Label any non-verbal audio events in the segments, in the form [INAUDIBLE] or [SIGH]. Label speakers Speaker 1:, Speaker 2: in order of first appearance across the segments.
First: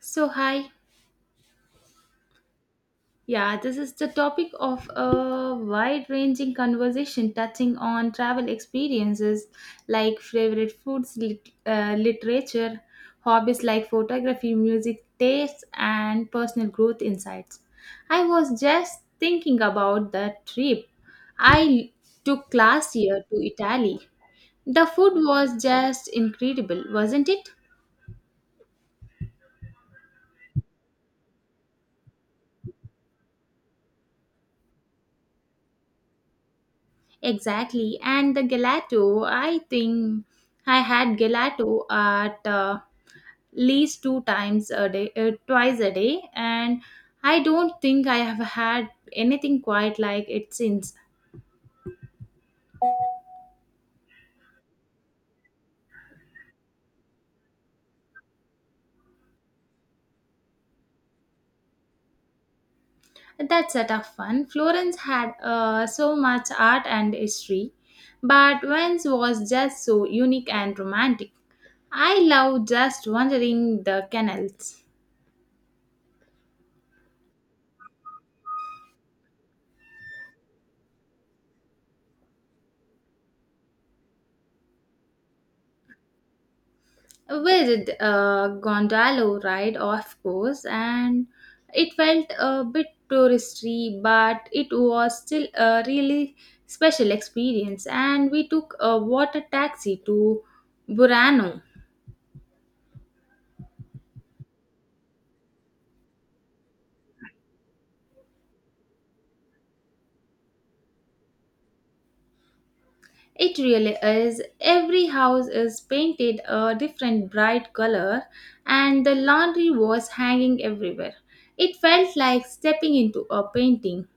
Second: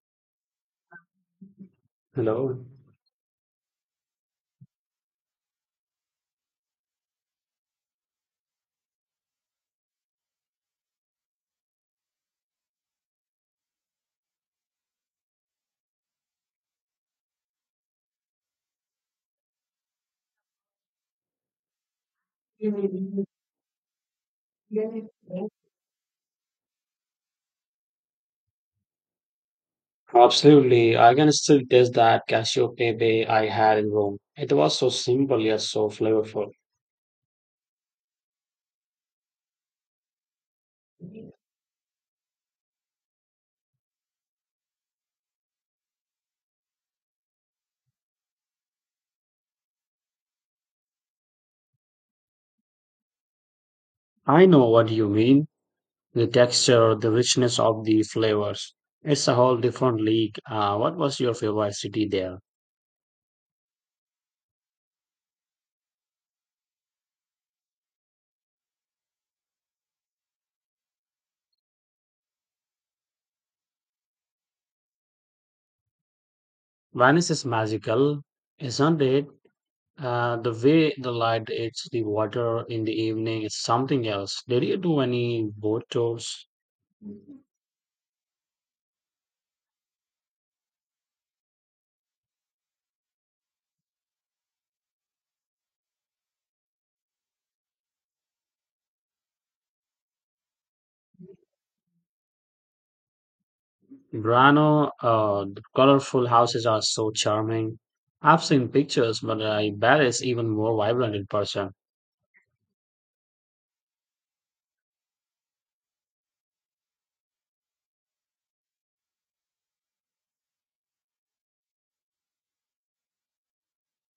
Speaker 1: So, hi.
Speaker 2: Hello.
Speaker 1: Yeah, this is the topic of a wide ranging conversation touching on travel experiences like favorite foods, literature, hobbies like photography, music tastes, and personal growth insights. I was just thinking about the trip I took last year to Italy. The food was just incredible, wasn't it?
Speaker 2: Absolutely. I can still taste that cashew pepe I had in Rome. It was so simple yet so flavorful.
Speaker 1: Exactly. And the gelato, I think I had gelato at least two times a day, twice a day, and I don't think I have had anything quite like it since.
Speaker 2: I know what you mean. The texture, the richness of the flavors. It's a whole different league. What was your favorite city there?
Speaker 1: That's a tough one. Florence had so much art and history, but Venice was just so unique and romantic. I love just wandering the canals.
Speaker 2: Venice is magical, isn't it? The way the light hits the water in the evening is something else. Did you do any boat tours?
Speaker 1: We did a gondola ride, of course, and it felt a bit touristy, but it was still a really special experience. And we took a water taxi to Burano.
Speaker 2: Grano, the colorful houses are so charming. I've seen pictures, but I bet it's even more vibrant in person.
Speaker 1: It really is. Every house is painted a different bright color, and the laundry was hanging everywhere. It felt like stepping into a painting.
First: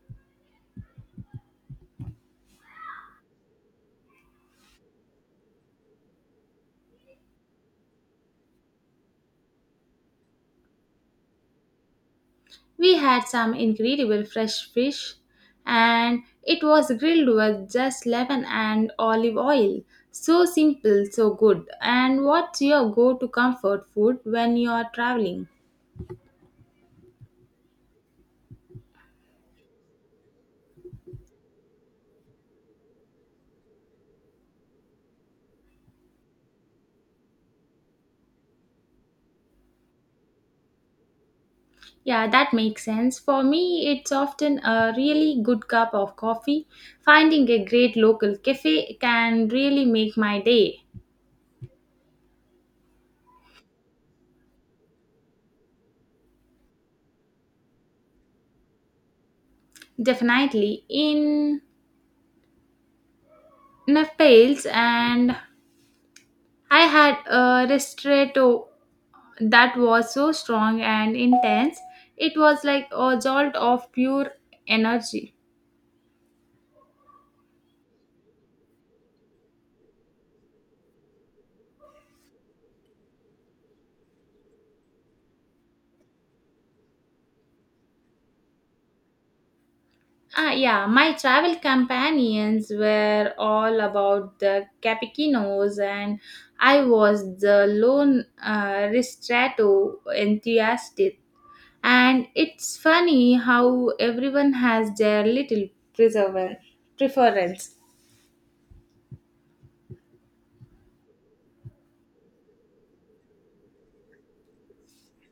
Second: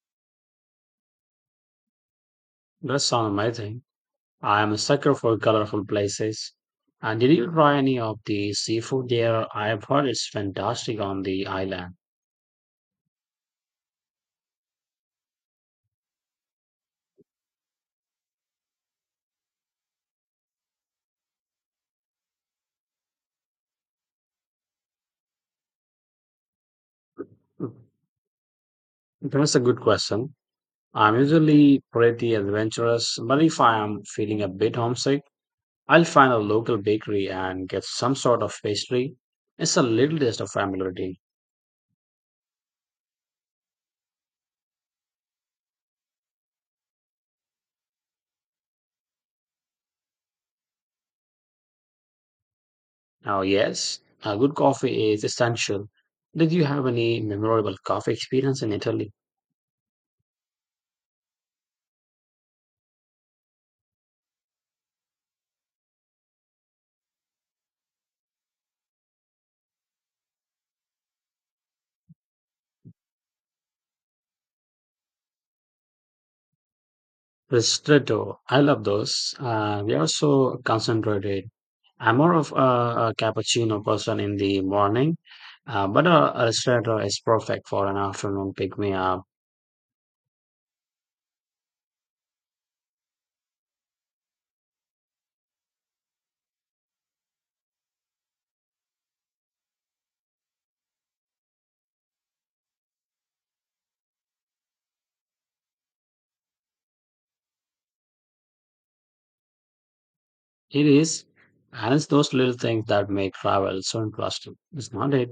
Speaker 2: That sounds amazing. I am a sucker for colorful places. And did you try any of the seafood there? I've heard it's fantastic on the island.
Speaker 1: We had some incredible fresh fish and it was grilled with just lemon and olive oil. So simple, so good. And what's your go to comfort food when you are traveling?
Speaker 2: That's a good question. I'm usually pretty adventurous, but if I am feeling a bit homesick, I'll find a local bakery and get some sort of pastry. It's a little taste of familiarity.
Speaker 1: Yeah, that makes sense. For me, it's often a really good cup of coffee. Finding a great local cafe can really make my day.
Speaker 2: Now yes, a good coffee is essential. Did you have any memorable coffee experience in Italy?
Speaker 1: Definitely. In Naples and I had a ristretto that was so strong and intense. It was like a jolt of pure energy.
Speaker 2: Ristretto, I love those. They are so concentrated. I'm more of a cappuccino person in the morning, but a ristretto is perfect for an afternoon pick me up.
Speaker 1: Ah, yeah, my travel companions were all about the cappuccinos, and I was the lone ristretto enthusiast. And it's funny how everyone has their little preserver preference.
Speaker 2: It is, and it's those little things that make travel so interesting. It's not it?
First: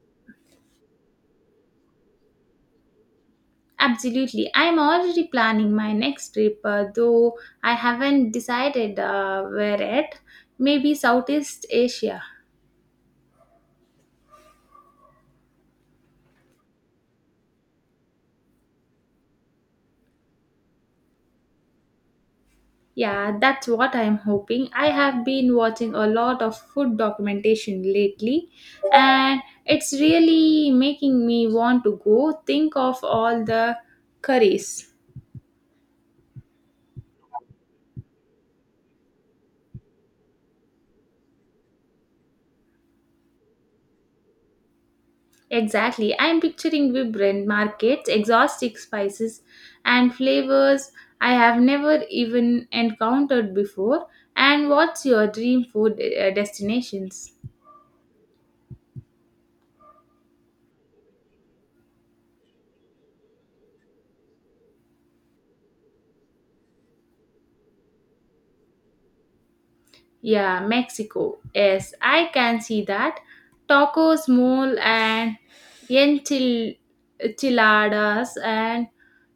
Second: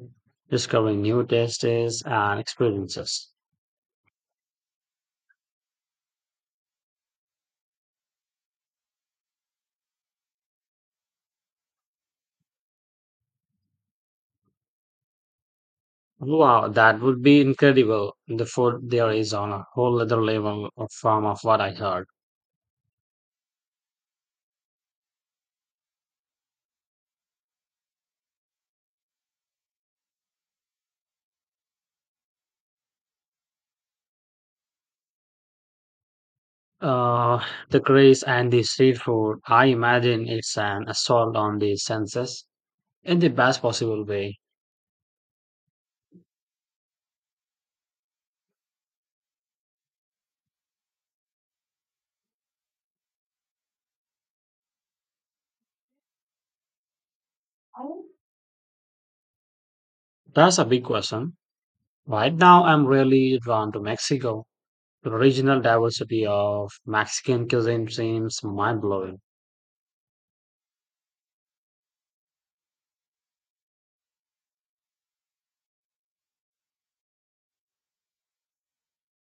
Speaker 2: Discovering new tastes and experiences.
Speaker 1: Absolutely. I'm already planning my next trip, though I haven't decided where yet. Maybe Southeast Asia.
Speaker 2: Wow, that would be incredible. The food there is on a whole other from of what I heard.
Speaker 1: Yeah, that's what I'm hoping. I have been watching a lot of food documentation lately, and it's really making me want to go. Think of all the curries.
Speaker 2: Uh, the craze and the street food, I imagine it's an assault on the senses in the best possible way.
Speaker 1: Exactly. I'm picturing vibrant markets, exotic spices, and flavors I have never even encountered before. And what's your dream food destinations?
Speaker 2: That's a big question. Right now, I'm really drawn to Mexico. The regional diversity of Mexican cuisine seems mind blowing.
Speaker 1: Yeah, Mexico. Yes, I can see that. Tacos, mole, and enchil- enchiladas, and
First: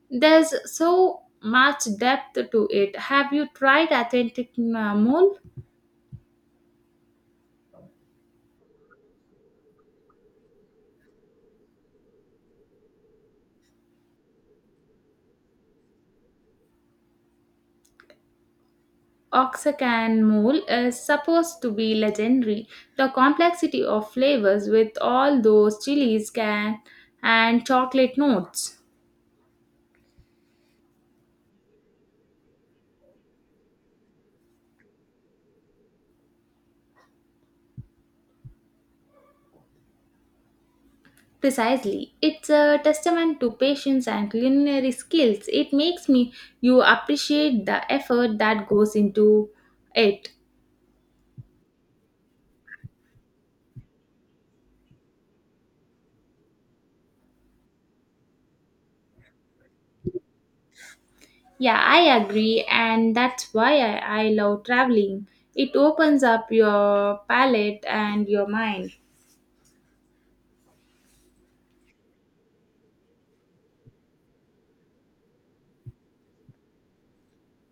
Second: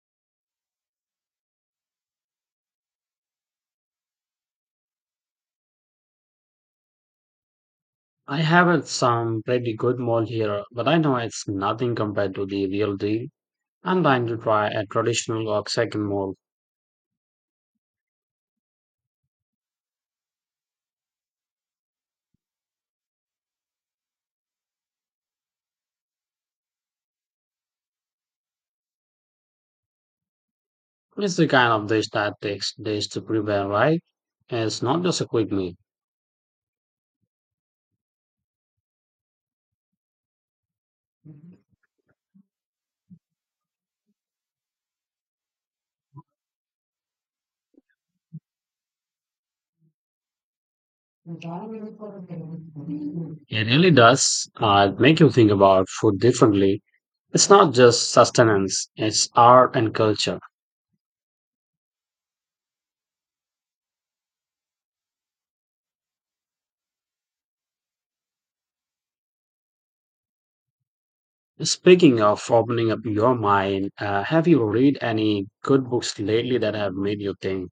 Speaker 1: there's so much depth to it. Have you tried authentic mole?
Speaker 2: I have had some pretty good mole here, but I know it's nothing compared to the real deal. I'm trying to try a traditional Oaxacan mole.
Speaker 1: Oaxacan mole is supposed to be legendary. The complexity of flavors with all those chilies can and chocolate notes.
Speaker 2: It's the kind of dish that takes days to prepare, right? It's not just a quick meal.
Speaker 1: Precisely. It's a testament to patience and culinary skills. It makes me you appreciate the effort that goes into it.
Speaker 2: It really does make you think about food differently. It's not just sustenance, it's art and culture.
Speaker 1: Yeah, I agree and that's why I love traveling. It opens up your palate and your mind.
Speaker 2: Speaking of opening up your mind, have you read any good books lately that have made you think?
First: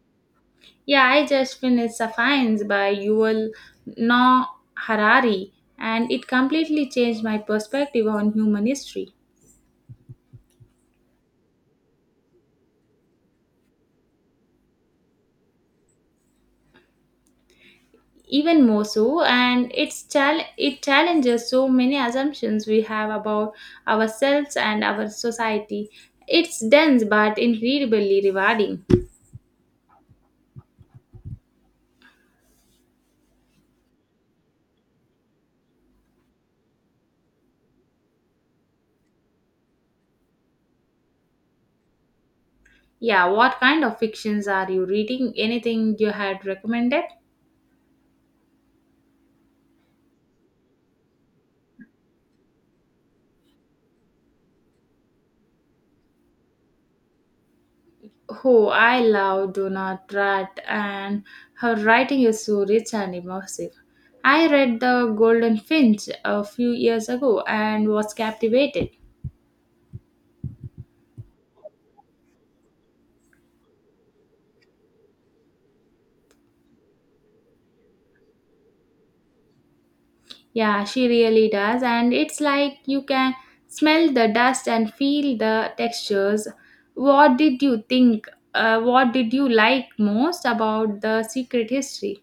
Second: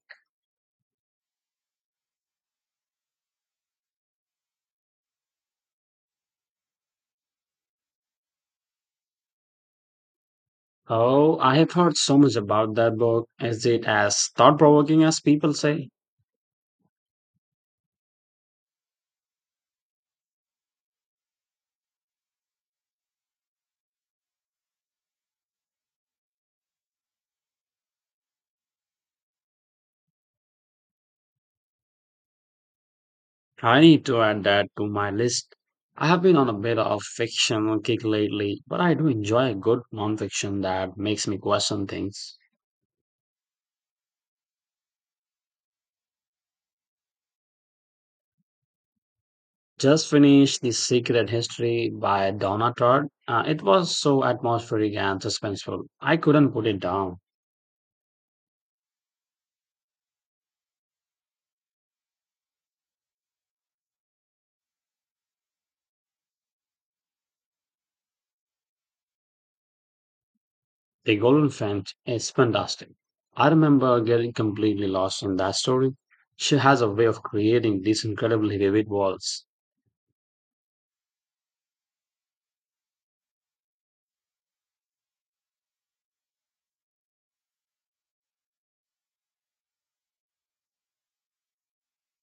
Speaker 1: Yeah, I just finished Sapiens by Yuval Noah Harari, and it completely changed my perspective on human history.
Speaker 2: Oh, I have heard so much about that book. Is it as thought provoking as people say?
Speaker 1: Even more so, and it's it challenges so many assumptions we have about ourselves and our society. It's dense but incredibly rewarding.
Speaker 2: I need to add that to my list. I have been on a bit of fiction kick lately, but I do enjoy a good nonfiction that makes me question things.
Speaker 1: Yeah, what kind of fictions are you reading? Anything you had recommended?
Speaker 2: Just finished The Secret History by Donna Tartt. It was so atmospheric and suspenseful. I couldn't put it down.
Speaker 1: Who I love Donald Rat and her writing is so rich and immersive. I read The Golden Finch a few years ago and was captivated.
Speaker 2: The Golden Finch is fantastic. I remember getting completely lost in that story. She has a way of creating these incredibly vivid worlds.
Speaker 1: Yeah, she really does and it's like you can smell the dust and feel the textures. What did you think? What did you like most about the secret history?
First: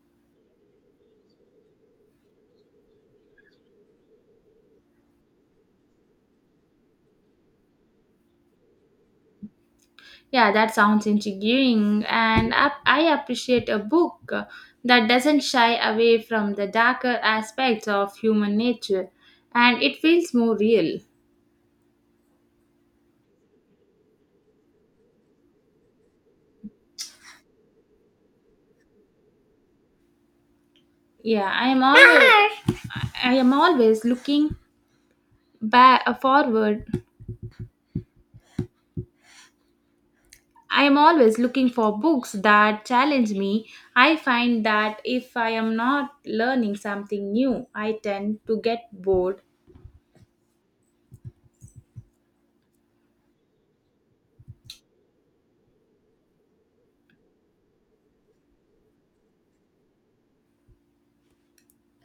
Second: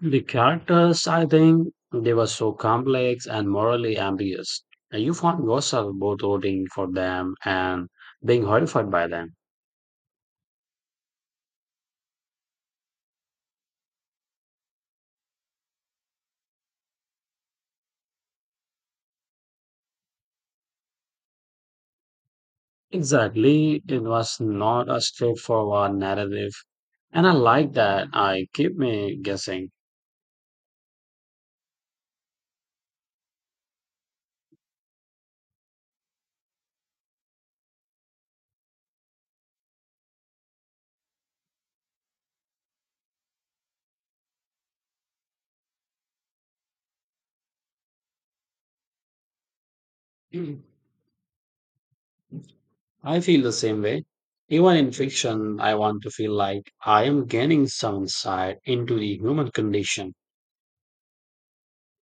Speaker 2: The characters, I think, they were so complex and morally ambiguous. And You found yourself both rooting for them and being horrified by them.
Speaker 1: Yeah, that sounds intriguing, and I appreciate a book that doesn't shy away from the darker aspects of human nature, and it feels more real.
Speaker 2: Exactly, it was not a straightforward narrative, and I like that. I keep me guessing. [CLEARS THROAT]
Speaker 1: Yeah, I am always looking back forward. I am always looking for books that challenge me. I find that if I am not learning something new, I tend to get bored.
Speaker 2: Mm. I feel the same way. Even in fiction, I want to feel like I am gaining some insight into the human condition.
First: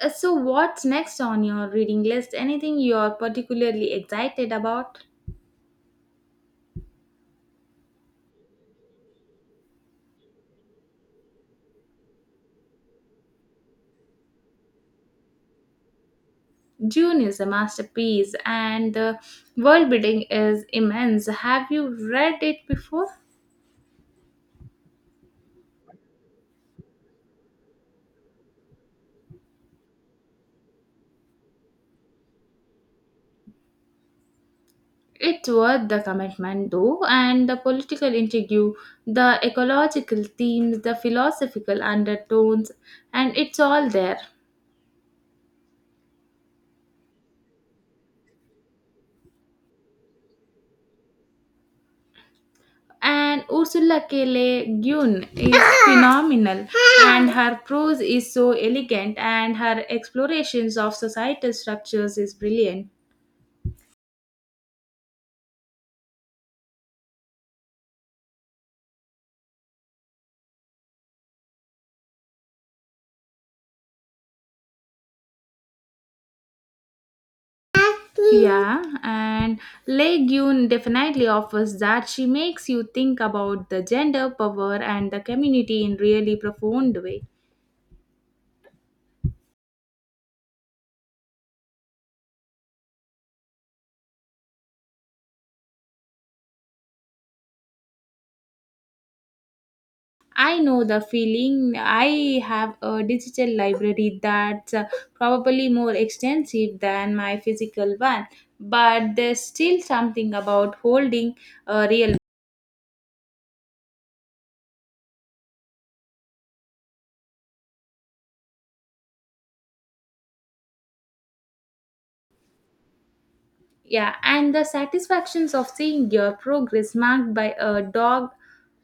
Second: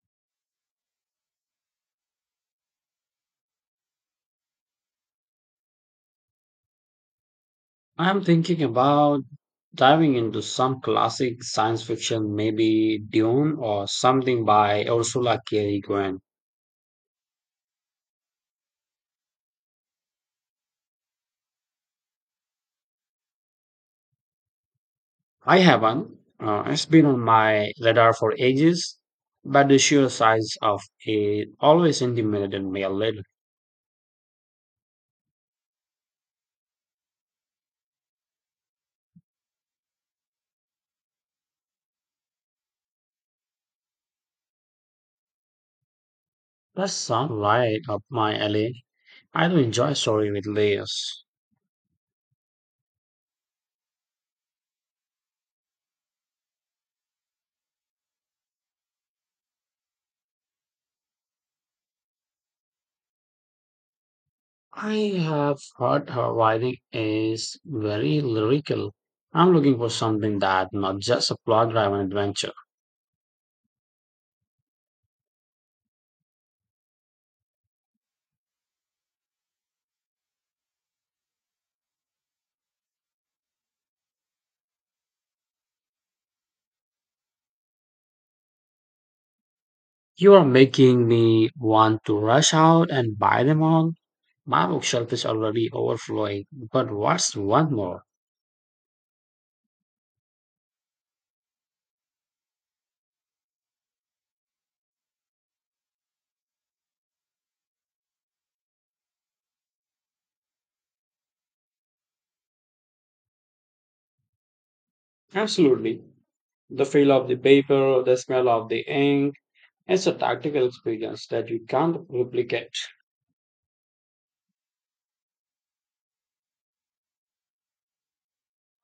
Speaker 1: So, what's next on your reading list? Anything you're particularly excited about?
Speaker 2: I'm thinking about diving into some classic science fiction, maybe Dune or something by Ursula K. Le Guin.
Speaker 1: Dune is a masterpiece, and the world building is immense. Have you read it before?
Speaker 2: I haven't. It's been on my radar for ages, but the sheer size of it always intimidated me a little.
Speaker 1: It's worth the commitment, though, and the political intrigue, the ecological themes, the philosophical undertones, and it's all there.
Speaker 2: That sounds right up my alley. I do enjoy story with layers.
Speaker 1: And Ursula K. Le Guin is [LAUGHS] phenomenal, and her prose is so elegant, and her explorations of societal structures is brilliant.
Speaker 2: I have heard her writing is very lyrical. I'm looking for something that not just a plot-driven adventure.
Speaker 1: Yeah, and Le Guin definitely offers that she makes you think about the gender, power, and the community in really profound way.
Speaker 2: You are making me want to rush out and buy them all. My bookshelf is already overflowing, but what's one more?
Speaker 1: I know the feeling. I have a digital library that's probably more extensive than my physical one, but there's still something about holding a real.
Speaker 2: Absolutely. The feel of the paper, the smell of the ink, it's a tactical experience that you can't replicate.
Speaker 1: Yeah, and the satisfactions of seeing your progress marked by a dog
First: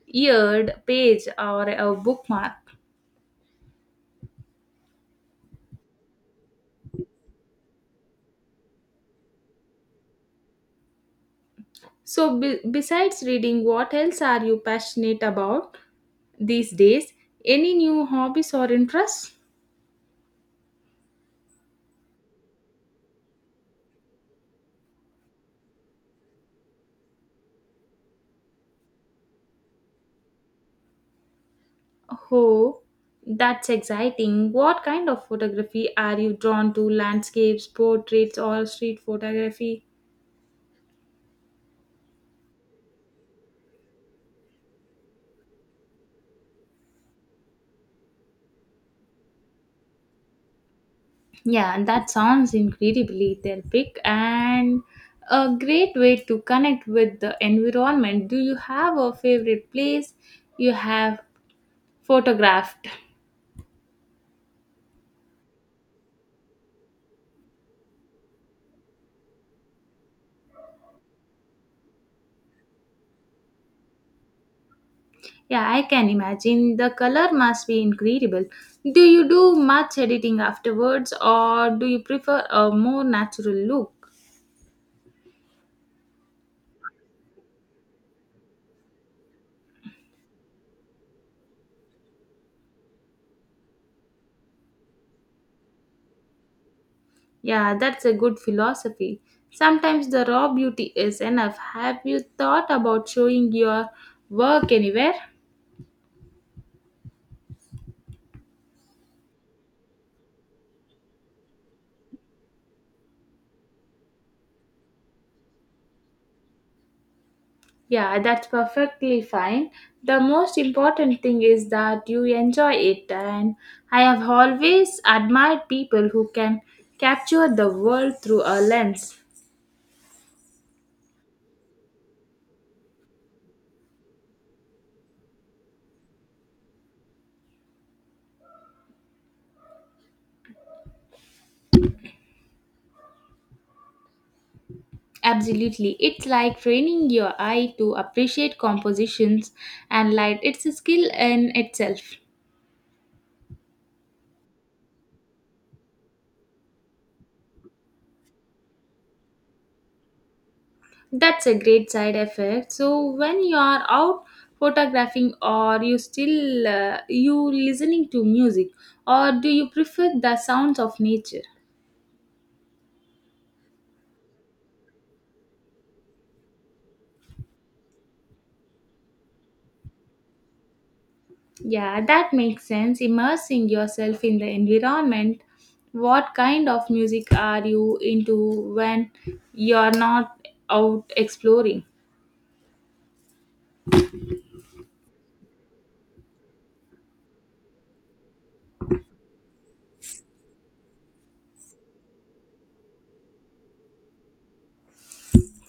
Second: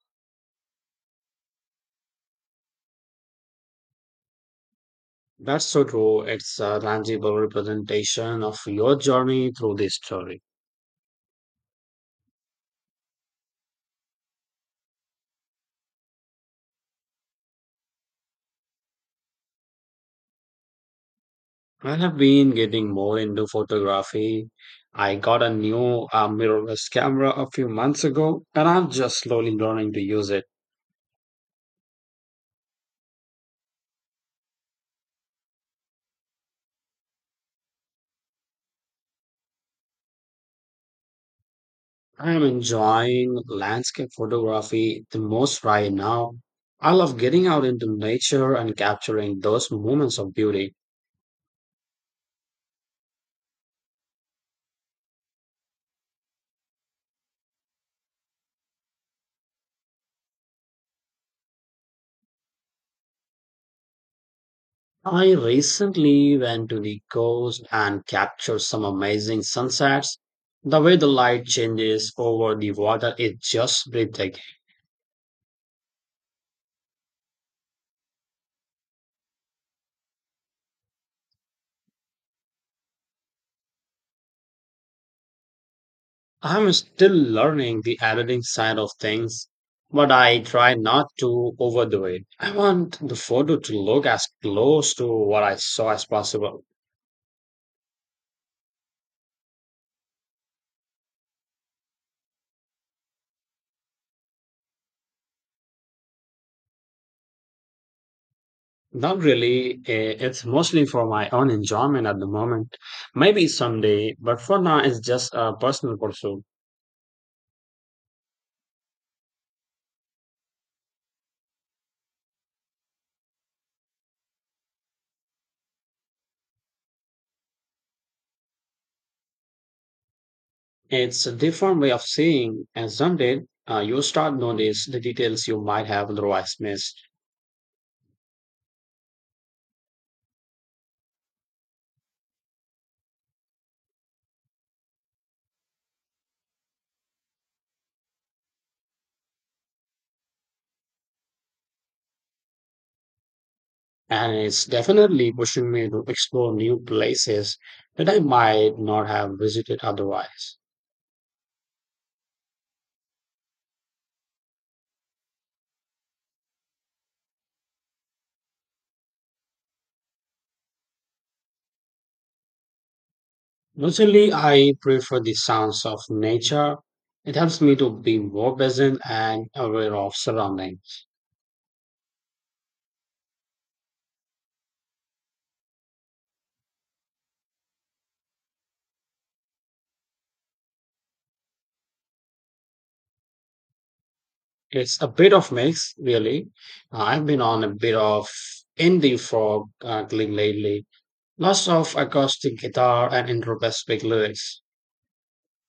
Speaker 1: eared page or a bookmark.
Speaker 2: That's so true. It's a tangible representation of your journey through this story.
Speaker 1: So, besides reading, what else are you passionate about these days? Any new hobbies or interests?
Speaker 2: I have been getting more into photography. I got a new mirrorless camera a few months ago, and I'm just slowly learning to use it.
Speaker 1: Oh, that's exciting. What kind of photography are you drawn to? Landscapes, portraits, or street photography?
Speaker 2: I'm enjoying landscape photography the most right now. I love getting out into nature and capturing those moments of beauty.
Speaker 1: Yeah, and that sounds incredibly therapeutic and a great way to connect with the environment. Do you have a favorite place you have photographed?
Speaker 2: I recently went to the coast and captured some amazing sunsets. The way the light changes over the water is just breathtaking.
Speaker 1: Yeah, I can imagine. The color must be incredible. Do you do much editing afterwards or do you prefer a more natural look?
Speaker 2: I'm still learning the editing side of things, but I try not to overdo it. I want the photo to look as close to what I saw as possible.
Speaker 1: Yeah, that's a good philosophy. Sometimes the raw beauty is enough. Have you thought about showing your work anywhere?
Speaker 2: Not really. It's mostly for my own enjoyment at the moment. Maybe someday, but for now, it's just a personal pursuit.
Speaker 1: Yeah, that's perfectly fine. The most important thing is that you enjoy it, and I have always admired people who can capture the world through a lens.
Speaker 2: It's a different way of seeing, and someday you start notice the details you might have otherwise missed.
Speaker 1: Absolutely. It's like training your eye to appreciate compositions and light. It's a skill in itself.
Speaker 2: And it's definitely pushing me to explore new places that I might not have visited otherwise.
Speaker 1: That's a great side effect. So when you are out photographing or you still you listening to music or do you prefer the sounds of nature?
Speaker 2: Mostly, I prefer the sounds of nature. It helps me to be more present and aware of surroundings.
Speaker 1: Yeah, that makes sense. Immersing yourself in the environment. What kind of music are you into when you're not out exploring?
Speaker 2: It's a bit of mix, really. I've been on a bit of indie frog gig lately. Lots of acoustic guitar and introspective lyrics.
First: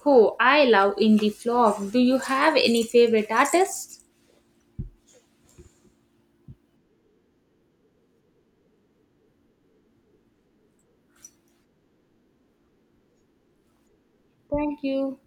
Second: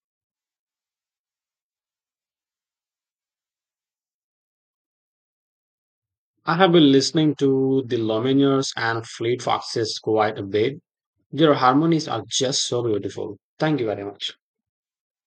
Speaker 1: Oh, I love indie folk. Do you have any favorite artists?
Speaker 2: I have been listening to the Lumineers and Fleet Foxes quite a bit. Their harmonies are just so beautiful. Thank you very much.
Speaker 1: Thank you.